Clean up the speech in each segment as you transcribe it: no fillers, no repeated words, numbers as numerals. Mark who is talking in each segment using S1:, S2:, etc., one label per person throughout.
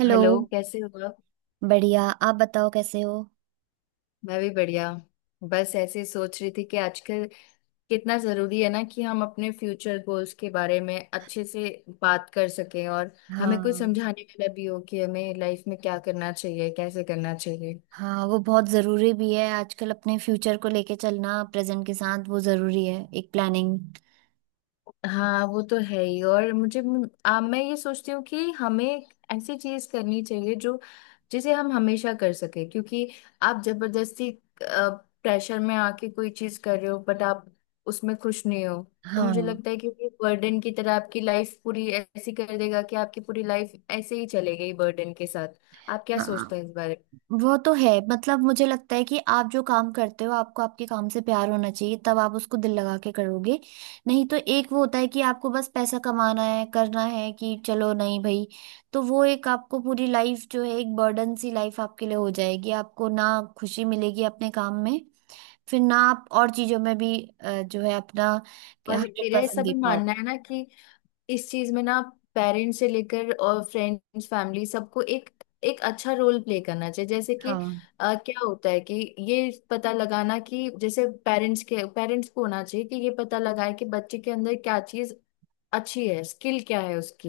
S1: Hello.
S2: Hello कैसे हो आप?
S1: बढ़िया, आप बताओ कैसे हो।
S2: मैं भी बढ़िया। बस ऐसे ही सोच रही थी कि आजकल कितना जरूरी है ना कि हम अपने फ्यूचर गोल्स के बारे में अच्छे से बात कर सकें और हमें कुछ
S1: हाँ।
S2: समझाने वाला भी हो कि हमें लाइफ में क्या करना चाहिए, कैसे करना चाहिए।
S1: हाँ, वो बहुत ज़रूरी भी है आजकल अपने फ्यूचर को लेके चलना प्रेजेंट के साथ, वो ज़रूरी है एक प्लानिंग।
S2: हाँ, वो तो है ही। और मुझे मैं ये सोचती हूँ कि हमें ऐसी चीज करनी चाहिए जो जिसे हम हमेशा कर सके, क्योंकि आप जबरदस्ती प्रेशर में आके कोई चीज कर रहे हो बट आप उसमें खुश नहीं हो। तो मुझे
S1: हाँ।
S2: लगता है कि ये बर्डन की तरह आपकी लाइफ पूरी ऐसी कर देगा कि आपकी पूरी लाइफ ऐसे ही चले गई बर्डन के साथ। आप क्या
S1: हाँ,
S2: सोचते हैं इस बारे में?
S1: वो तो है। मतलब मुझे लगता है कि आप जो काम करते हो आपको आपके काम से प्यार होना चाहिए, तब आप उसको दिल लगा के करोगे। नहीं तो एक वो होता है कि आपको बस पैसा कमाना है, करना है कि चलो नहीं भाई। तो वो एक आपको पूरी लाइफ जो है, एक बर्डन सी लाइफ आपके लिए हो जाएगी। आपको ना खुशी मिलेगी अपने काम में, फिर ना आप और चीजों में भी जो है अपना
S2: और
S1: हंड्रेड
S2: मेरा ऐसा
S1: परसेंट दे
S2: भी
S1: पाओ।
S2: मानना है ना कि इस चीज में ना, पेरेंट्स से लेकर और फ्रेंड्स, फैमिली, सबको एक एक अच्छा रोल प्ले करना चाहिए। जैसे कि
S1: हाँ।
S2: क्या होता है कि ये पता लगाना कि जैसे पेरेंट्स के, पेरेंट्स को होना चाहिए कि ये पता लगाए कि बच्चे के अंदर क्या चीज अच्छी है, स्किल क्या है उसकी।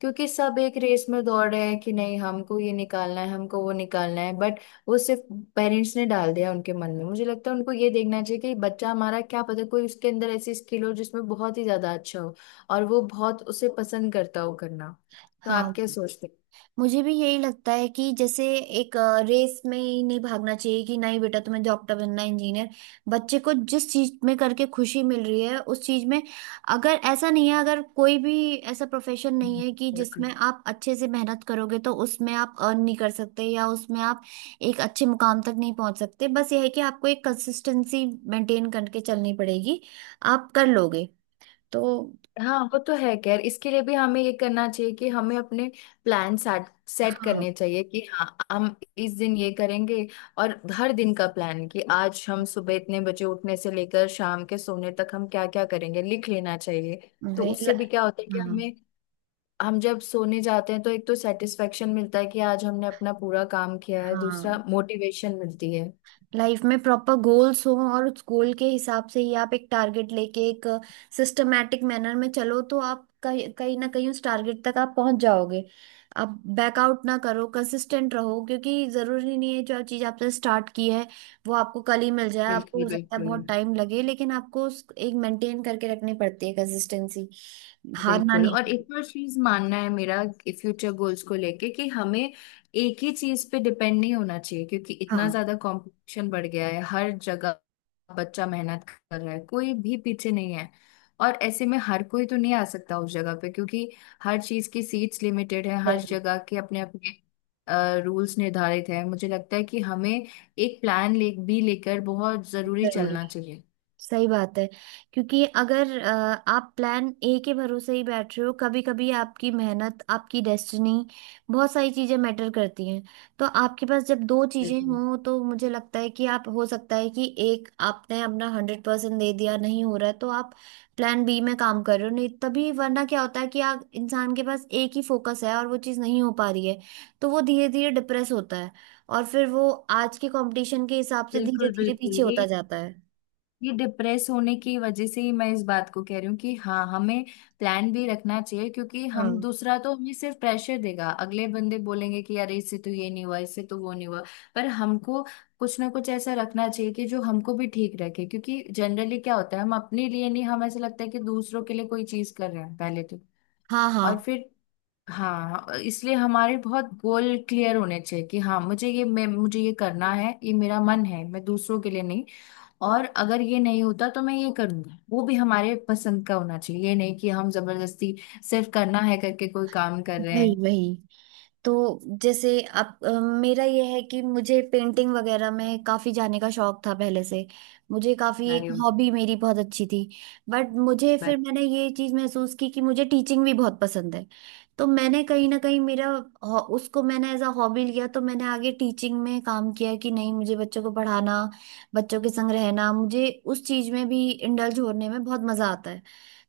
S2: क्योंकि सब एक रेस में दौड़ रहे हैं कि नहीं, हमको ये निकालना है, हमको वो निकालना है, बट वो सिर्फ पेरेंट्स ने डाल दिया उनके मन में। मुझे लगता है उनको ये देखना चाहिए कि बच्चा हमारा क्या पता कोई उसके अंदर ऐसी स्किल हो जिसमें बहुत ही ज्यादा अच्छा हो और वो बहुत उसे पसंद करता हो करना। तो
S1: हाँ,
S2: आप क्या सोचते
S1: मुझे भी यही लगता है कि जैसे एक रेस में ही नहीं भागना चाहिए कि नहीं बेटा तुम्हें डॉक्टर बनना है, इंजीनियर। बच्चे को जिस चीज में करके खुशी मिल रही है उस चीज में, अगर ऐसा नहीं है, अगर कोई भी ऐसा प्रोफेशन नहीं
S2: हैं?
S1: है कि जिसमें
S2: बिल्कुल।
S1: आप अच्छे से मेहनत करोगे, तो उसमें आप अर्न नहीं कर सकते या उसमें आप एक अच्छे मुकाम तक नहीं पहुंच सकते। बस यह है कि आपको एक कंसिस्टेंसी मेंटेन करके चलनी पड़ेगी, आप कर लोगे तो।
S2: हाँ, वो तो है। खैर, इसके लिए भी हमें ये करना चाहिए कि हमें अपने प्लान सेट सेट
S1: हाँ
S2: करने चाहिए कि हाँ, हम इस दिन ये करेंगे, और हर दिन का प्लान कि आज हम सुबह इतने बजे उठने से लेकर शाम के सोने तक हम क्या क्या करेंगे लिख लेना चाहिए। तो
S1: वही ल-।
S2: उससे भी क्या होता है कि
S1: हाँ।
S2: हमें, हम जब सोने जाते हैं तो एक तो सेटिस्फेक्शन मिलता है कि आज हमने अपना पूरा काम किया है, दूसरा
S1: हाँ,
S2: मोटिवेशन मिलती है।
S1: लाइफ में प्रॉपर गोल्स हो और उस गोल के हिसाब से ही आप एक टारगेट लेके एक सिस्टमेटिक मैनर में चलो, तो आप कहीं कहीं ना कहीं उस टारगेट तक आप पहुंच जाओगे। आप बैकआउट ना करो, कंसिस्टेंट रहो, क्योंकि जरूरी नहीं है जो चीज आपने स्टार्ट की है वो आपको कल ही मिल जाए। आपको
S2: बिल्कुल,
S1: हो सकता है
S2: बिल्कुल,
S1: बहुत टाइम लगे, लेकिन आपको उस एक मेंटेन करके रखनी पड़ती है कंसिस्टेंसी। हारना
S2: बिल्कुल।
S1: नहीं
S2: और
S1: है।
S2: एक और चीज मानना है मेरा फ्यूचर गोल्स को लेके कि हमें एक ही चीज पे डिपेंड नहीं होना चाहिए, क्योंकि इतना
S1: हाँ,
S2: ज्यादा कंपटीशन बढ़ गया है हर जगह। बच्चा मेहनत कर रहा है, कोई भी पीछे नहीं है, और ऐसे में हर कोई तो नहीं आ सकता उस जगह पे क्योंकि हर चीज की सीट्स लिमिटेड है,
S1: सही
S2: हर
S1: बात।
S2: जगह के अपने अपने रूल्स निर्धारित है। मुझे लगता है कि हमें एक प्लान ले भी लेकर बहुत जरूरी
S1: जरूरी
S2: चलना
S1: है।
S2: चाहिए।
S1: सही बात है, क्योंकि अगर आप प्लान ए के भरोसे ही बैठ रहे हो, कभी कभी आपकी मेहनत, आपकी डेस्टिनी, बहुत सारी चीजें मैटर करती हैं। तो आपके पास जब दो चीजें
S2: बिल्कुल,
S1: हों तो मुझे लगता है कि आप, हो सकता है कि एक आपने अपना 100% दे दिया, नहीं हो रहा है, तो आप प्लान बी में काम कर रहे हो। नहीं तभी वरना क्या होता है कि आप, इंसान के पास एक ही फोकस है और वो चीज नहीं हो पा रही है, तो वो धीरे धीरे डिप्रेस होता है और फिर वो आज के कंपटीशन के हिसाब से धीरे
S2: बिल्कुल।
S1: धीरे
S2: बिल्कुल,
S1: पीछे होता जाता है।
S2: ये डिप्रेस होने की वजह से ही मैं इस बात को कह रही हूँ कि हाँ, हमें प्लान भी रखना चाहिए, क्योंकि हम
S1: हाँ।
S2: दूसरा तो हमें सिर्फ प्रेशर देगा। अगले बंदे बोलेंगे कि यार इससे तो ये नहीं हुआ, इससे तो वो नहीं हुआ। पर हमको कुछ ना कुछ ऐसा रखना चाहिए कि जो हमको भी ठीक रखे, क्योंकि जनरली क्या होता है हम अपने लिए नहीं, हम ऐसा लगता है कि दूसरों के लिए कोई चीज कर रहे हैं पहले तो।
S1: हाँ। हाँ,
S2: और फिर हाँ, इसलिए हमारे बहुत गोल क्लियर होने चाहिए कि हाँ मुझे ये करना है, ये मेरा मन है, मैं दूसरों के लिए नहीं। और अगर ये नहीं होता तो मैं ये करूंगा, वो भी हमारे पसंद का होना चाहिए, ये नहीं कि हम जबरदस्ती सिर्फ करना है करके कोई काम कर रहे
S1: वही
S2: हैं।
S1: वही तो जैसे अब मेरा ये है कि मुझे पेंटिंग वगैरह में काफी जाने का शौक था पहले से। मुझे काफी, एक
S2: अरे वाह!
S1: हॉबी मेरी बहुत अच्छी थी। बट मुझे
S2: बट
S1: फिर मैंने ये चीज महसूस की कि मुझे टीचिंग भी बहुत पसंद है। तो मैंने कहीं ना कहीं मेरा हॉ- उसको मैंने एज अ हॉबी लिया। तो मैंने आगे टीचिंग में काम किया कि नहीं, मुझे बच्चों को पढ़ाना, बच्चों के संग रहना, मुझे उस चीज में भी इंडल्ज होने में बहुत मजा आता है।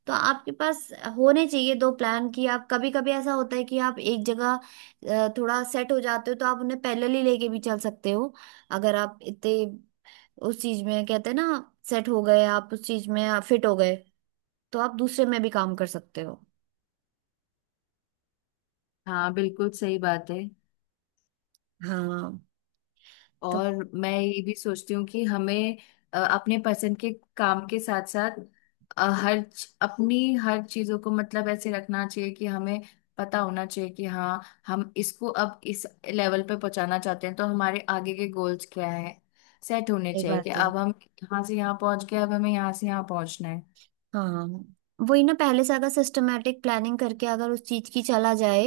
S1: तो आपके पास होने चाहिए दो प्लान कि आप, कभी कभी ऐसा होता है कि आप एक जगह थोड़ा सेट हो जाते हो, तो आप उन्हें पैरेलल ही लेके भी चल सकते हो। अगर आप इतने उस चीज में, कहते हैं ना, सेट हो गए, आप उस चीज में फिट हो गए, तो आप दूसरे में भी काम कर सकते हो।
S2: हाँ, बिल्कुल सही बात है।
S1: हाँ। तो
S2: और मैं ये भी सोचती हूँ कि हमें अपने पसंद के काम के साथ साथ अपनी हर चीजों को मतलब ऐसे रखना चाहिए कि हमें पता होना चाहिए कि हाँ, हम इसको अब इस लेवल पे पहुंचाना चाहते हैं, तो हमारे आगे के गोल्स क्या है सेट होने
S1: सही
S2: चाहिए, कि
S1: बात है।
S2: अब हम यहाँ से यहाँ पहुंच गए, अब हमें यहाँ से यहाँ पहुंचना है।
S1: हाँ, वही ना, पहले से अगर सिस्टमेटिक प्लानिंग करके अगर उस चीज की चला जाए,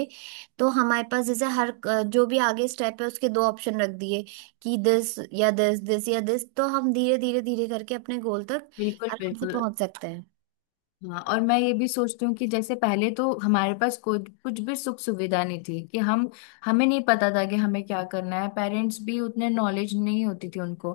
S1: तो हमारे पास जैसे हर जो भी आगे स्टेप है उसके दो ऑप्शन रख दिए कि दिस या दिस, दिस या दिस, तो हम धीरे धीरे धीरे करके अपने गोल तक
S2: बिल्कुल,
S1: आराम से
S2: बिल्कुल।
S1: पहुंच सकते हैं।
S2: हाँ, और मैं ये भी सोचती हूँ कि जैसे पहले तो हमारे पास कोई कुछ भी सुख सुविधा नहीं थी, कि हम, हमें नहीं पता था कि हमें क्या करना है, पेरेंट्स भी उतने नॉलेज नहीं होती थी उनको।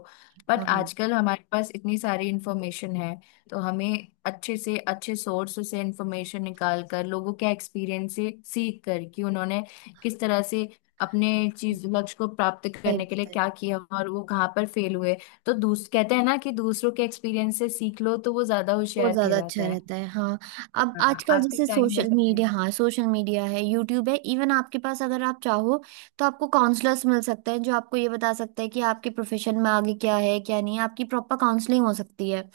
S2: बट
S1: हाँ।
S2: आजकल हमारे पास इतनी सारी इन्फॉर्मेशन है, तो हमें अच्छे से अच्छे सोर्स से इन्फॉर्मेशन निकाल कर लोगों के एक्सपीरियंस से सीख कर कि उन्होंने किस तरह से अपने चीज लक्ष्य को प्राप्त
S1: सही
S2: करने के लिए
S1: बात है।
S2: क्या किया और वो कहाँ पर फेल हुए। तो दूस कहते हैं ना कि दूसरों के एक्सपीरियंस से सीख लो तो वो ज्यादा
S1: वो
S2: होशियार
S1: ज्यादा
S2: कहलाता
S1: अच्छा
S2: है।
S1: रहता है, हाँ। अब
S2: हाँ,
S1: आजकल
S2: आपके
S1: जैसे
S2: टाइम
S1: सोशल
S2: बचता है।
S1: मीडिया, हाँ सोशल मीडिया है, यूट्यूब है, इवन आपके पास अगर आप चाहो तो आपको काउंसलर्स मिल सकते हैं जो आपको ये बता सकते हैं कि आपके प्रोफेशन में आगे क्या है क्या नहीं है। आपकी प्रॉपर काउंसलिंग हो सकती है,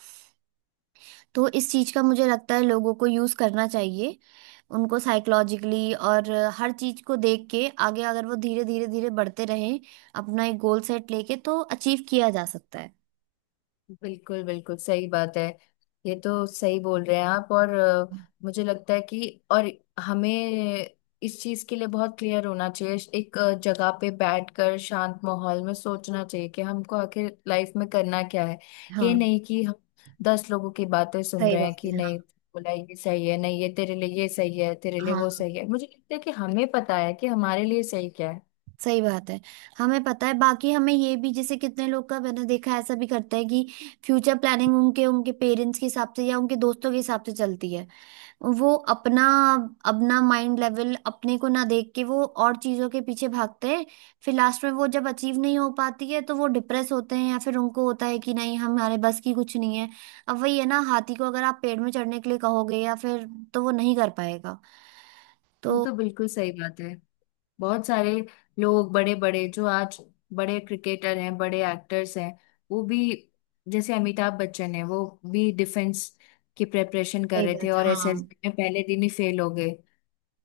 S1: तो इस चीज का मुझे लगता है लोगों को यूज करना चाहिए। उनको साइकोलॉजिकली और हर चीज को देख के आगे, अगर वो धीरे धीरे धीरे बढ़ते रहें अपना एक गोल सेट लेके, तो अचीव किया जा सकता है।
S2: बिल्कुल, बिल्कुल सही बात है। ये तो सही बोल रहे हैं आप। और मुझे लगता है कि और हमें इस चीज के लिए बहुत क्लियर होना चाहिए। एक जगह पे बैठकर शांत माहौल में सोचना चाहिए कि हमको आखिर लाइफ में करना क्या है। ये
S1: हाँ,
S2: नहीं कि हम 10 लोगों की बातें सुन
S1: सही
S2: रहे हैं
S1: बात है।
S2: कि नहीं बोला ये सही है, नहीं ये तेरे लिए ये सही है, तेरे लिए
S1: हाँ,
S2: वो सही है। मुझे लगता है कि हमें पता है कि हमारे लिए सही क्या है।
S1: सही बात है। हमें पता है। बाकी हमें ये भी, जैसे कितने लोग का मैंने देखा है, ऐसा भी करता है कि फ्यूचर प्लानिंग उनके उनके पेरेंट्स के हिसाब से या उनके दोस्तों के हिसाब से चलती है। वो अपना अपना माइंड लेवल अपने को ना देख के वो और चीजों के पीछे भागते हैं। फिर लास्ट में वो जब अचीव नहीं हो पाती है, तो वो डिप्रेस होते हैं, या फिर उनको होता है कि नहीं हमारे बस की कुछ नहीं है। अब वही है ना, हाथी को अगर आप पेड़ में चढ़ने के लिए कहोगे या फिर, तो वो नहीं कर पाएगा। तो
S2: ये तो बिल्कुल सही बात है। बहुत सारे लोग, बड़े बड़े जो आज बड़े क्रिकेटर हैं, बड़े एक्टर्स हैं, वो भी, जैसे अमिताभ बच्चन है, वो भी डिफेंस की प्रिपरेशन कर
S1: सही
S2: रहे थे
S1: बात,
S2: और
S1: हाँ।
S2: एसएसबी में पहले दिन ही फेल हो गए।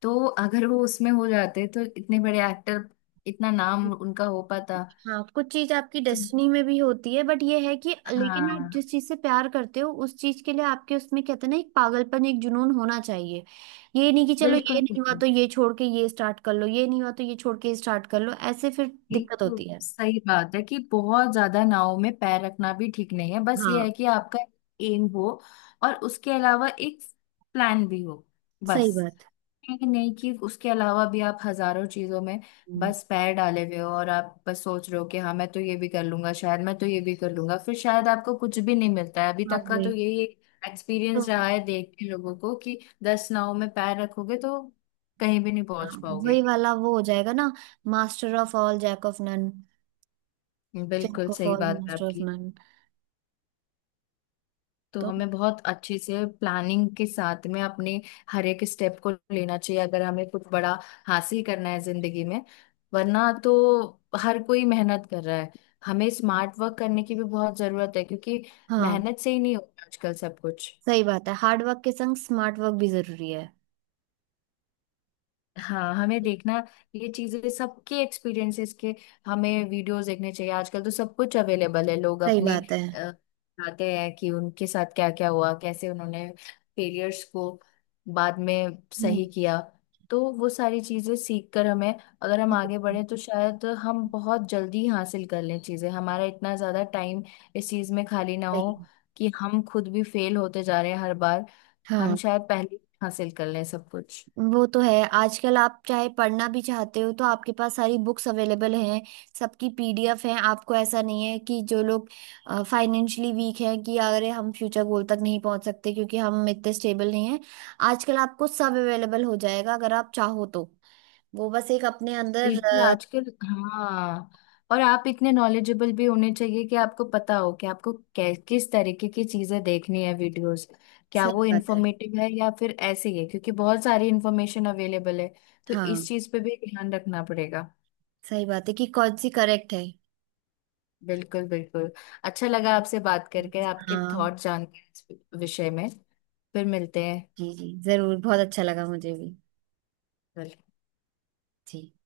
S2: तो अगर वो उसमें हो जाते तो इतने बड़े एक्टर, इतना नाम उनका हो पाता?
S1: हाँ, कुछ चीज आपकी
S2: तो
S1: डेस्टिनी में भी होती है। बट ये है कि लेकिन आप
S2: हाँ।
S1: जिस चीज से प्यार करते हो उस चीज के लिए आपके उसमें, कहते हैं ना, एक पागलपन, एक जुनून होना चाहिए। ये नहीं कि चलो
S2: बिल्कुल,
S1: ये नहीं हुआ
S2: बिल्कुल।
S1: तो ये छोड़ के ये स्टार्ट कर लो, ये नहीं हुआ तो ये छोड़ के स्टार्ट कर लो, ऐसे फिर
S2: एक
S1: दिक्कत
S2: तो
S1: होती है।
S2: सही बात है कि बहुत ज्यादा नाव में पैर रखना भी ठीक नहीं है। बस ये
S1: हाँ
S2: है कि आपका एम हो और उसके अलावा एक प्लान भी हो, बस।
S1: सही बात।
S2: ये नहीं कि उसके अलावा भी आप हजारों चीजों में
S1: हम्म।
S2: बस पैर डाले हुए हो और आप बस सोच रहे हो कि हाँ, मैं तो ये भी कर लूंगा शायद, मैं तो ये भी कर लूंगा, फिर शायद आपको कुछ भी नहीं मिलता है। अभी
S1: हाँ
S2: तक का
S1: वही।
S2: तो यही
S1: तो
S2: एक्सपीरियंस रहा है देख के लोगों को कि 10 नाव में पैर रखोगे तो कहीं भी नहीं पहुंच
S1: हाँ, वही
S2: पाओगे।
S1: वाला वो हो जाएगा ना, master of all jack of none.
S2: बिल्कुल
S1: जैक ऑफ
S2: सही
S1: ऑल
S2: बात है
S1: मास्टर ऑफ
S2: आपकी।
S1: नन।
S2: तो
S1: तो
S2: हमें बहुत अच्छे से प्लानिंग के साथ में अपने हर एक स्टेप को लेना चाहिए, अगर हमें कुछ बड़ा हासिल करना है जिंदगी में। वरना तो हर कोई मेहनत कर रहा है, हमें स्मार्ट वर्क करने की भी बहुत जरूरत है, क्योंकि
S1: हाँ,
S2: मेहनत से ही नहीं होता आजकल सब कुछ।
S1: सही बात है, हार्ड वर्क के संग स्मार्ट वर्क भी जरूरी है।
S2: हाँ, हमें देखना, ये चीजें सबके एक्सपीरियंसेस के, हमें वीडियोस देखने चाहिए। आजकल तो सब कुछ अवेलेबल है, लोग
S1: सही
S2: अपनी
S1: बात है।
S2: अ, बताते हैं कि उनके साथ क्या क्या हुआ, कैसे उन्होंने फेलियर्स को बाद में
S1: हम्म।
S2: सही किया। तो वो सारी चीजें सीख कर हमें अगर हम आगे बढ़े तो शायद हम बहुत जल्दी हासिल कर लें चीजें, हमारा इतना ज्यादा टाइम इस चीज में खाली ना हो
S1: सही।
S2: कि हम खुद भी फेल होते जा रहे हैं हर बार। हम
S1: हाँ
S2: शायद पहले ही हासिल कर लें सब कुछ।
S1: वो तो है, आजकल आप चाहे पढ़ना भी चाहते हो तो आपके पास सारी बुक्स अवेलेबल हैं, सबकी पीडीएफ हैं। आपको ऐसा नहीं है कि जो लोग फाइनेंशियली वीक हैं कि अगर हम फ्यूचर गोल तक नहीं पहुंच सकते क्योंकि हम इतने स्टेबल नहीं हैं, आजकल आपको सब अवेलेबल हो जाएगा अगर आप चाहो तो। वो बस एक अपने अंदर
S2: बिल्कुल, आजकल हाँ। और आप इतने नॉलेजेबल भी होने चाहिए कि आपको पता हो कि आपको किस तरीके की चीजें देखनी है, वीडियोस, क्या
S1: सही
S2: वो
S1: बात है।
S2: इंफॉर्मेटिव है या फिर ऐसे ही है, क्योंकि बहुत सारी इंफॉर्मेशन अवेलेबल है। तो इस
S1: हाँ
S2: चीज पे भी ध्यान रखना पड़ेगा।
S1: सही बात है, कि कौन सी करेक्ट है।
S2: बिल्कुल, बिल्कुल। अच्छा लगा आपसे बात करके, आपके
S1: हाँ
S2: थॉट जान के इस विषय में। फिर मिलते
S1: जी
S2: हैं।
S1: जी जरूर, बहुत अच्छा लगा मुझे भी। जी।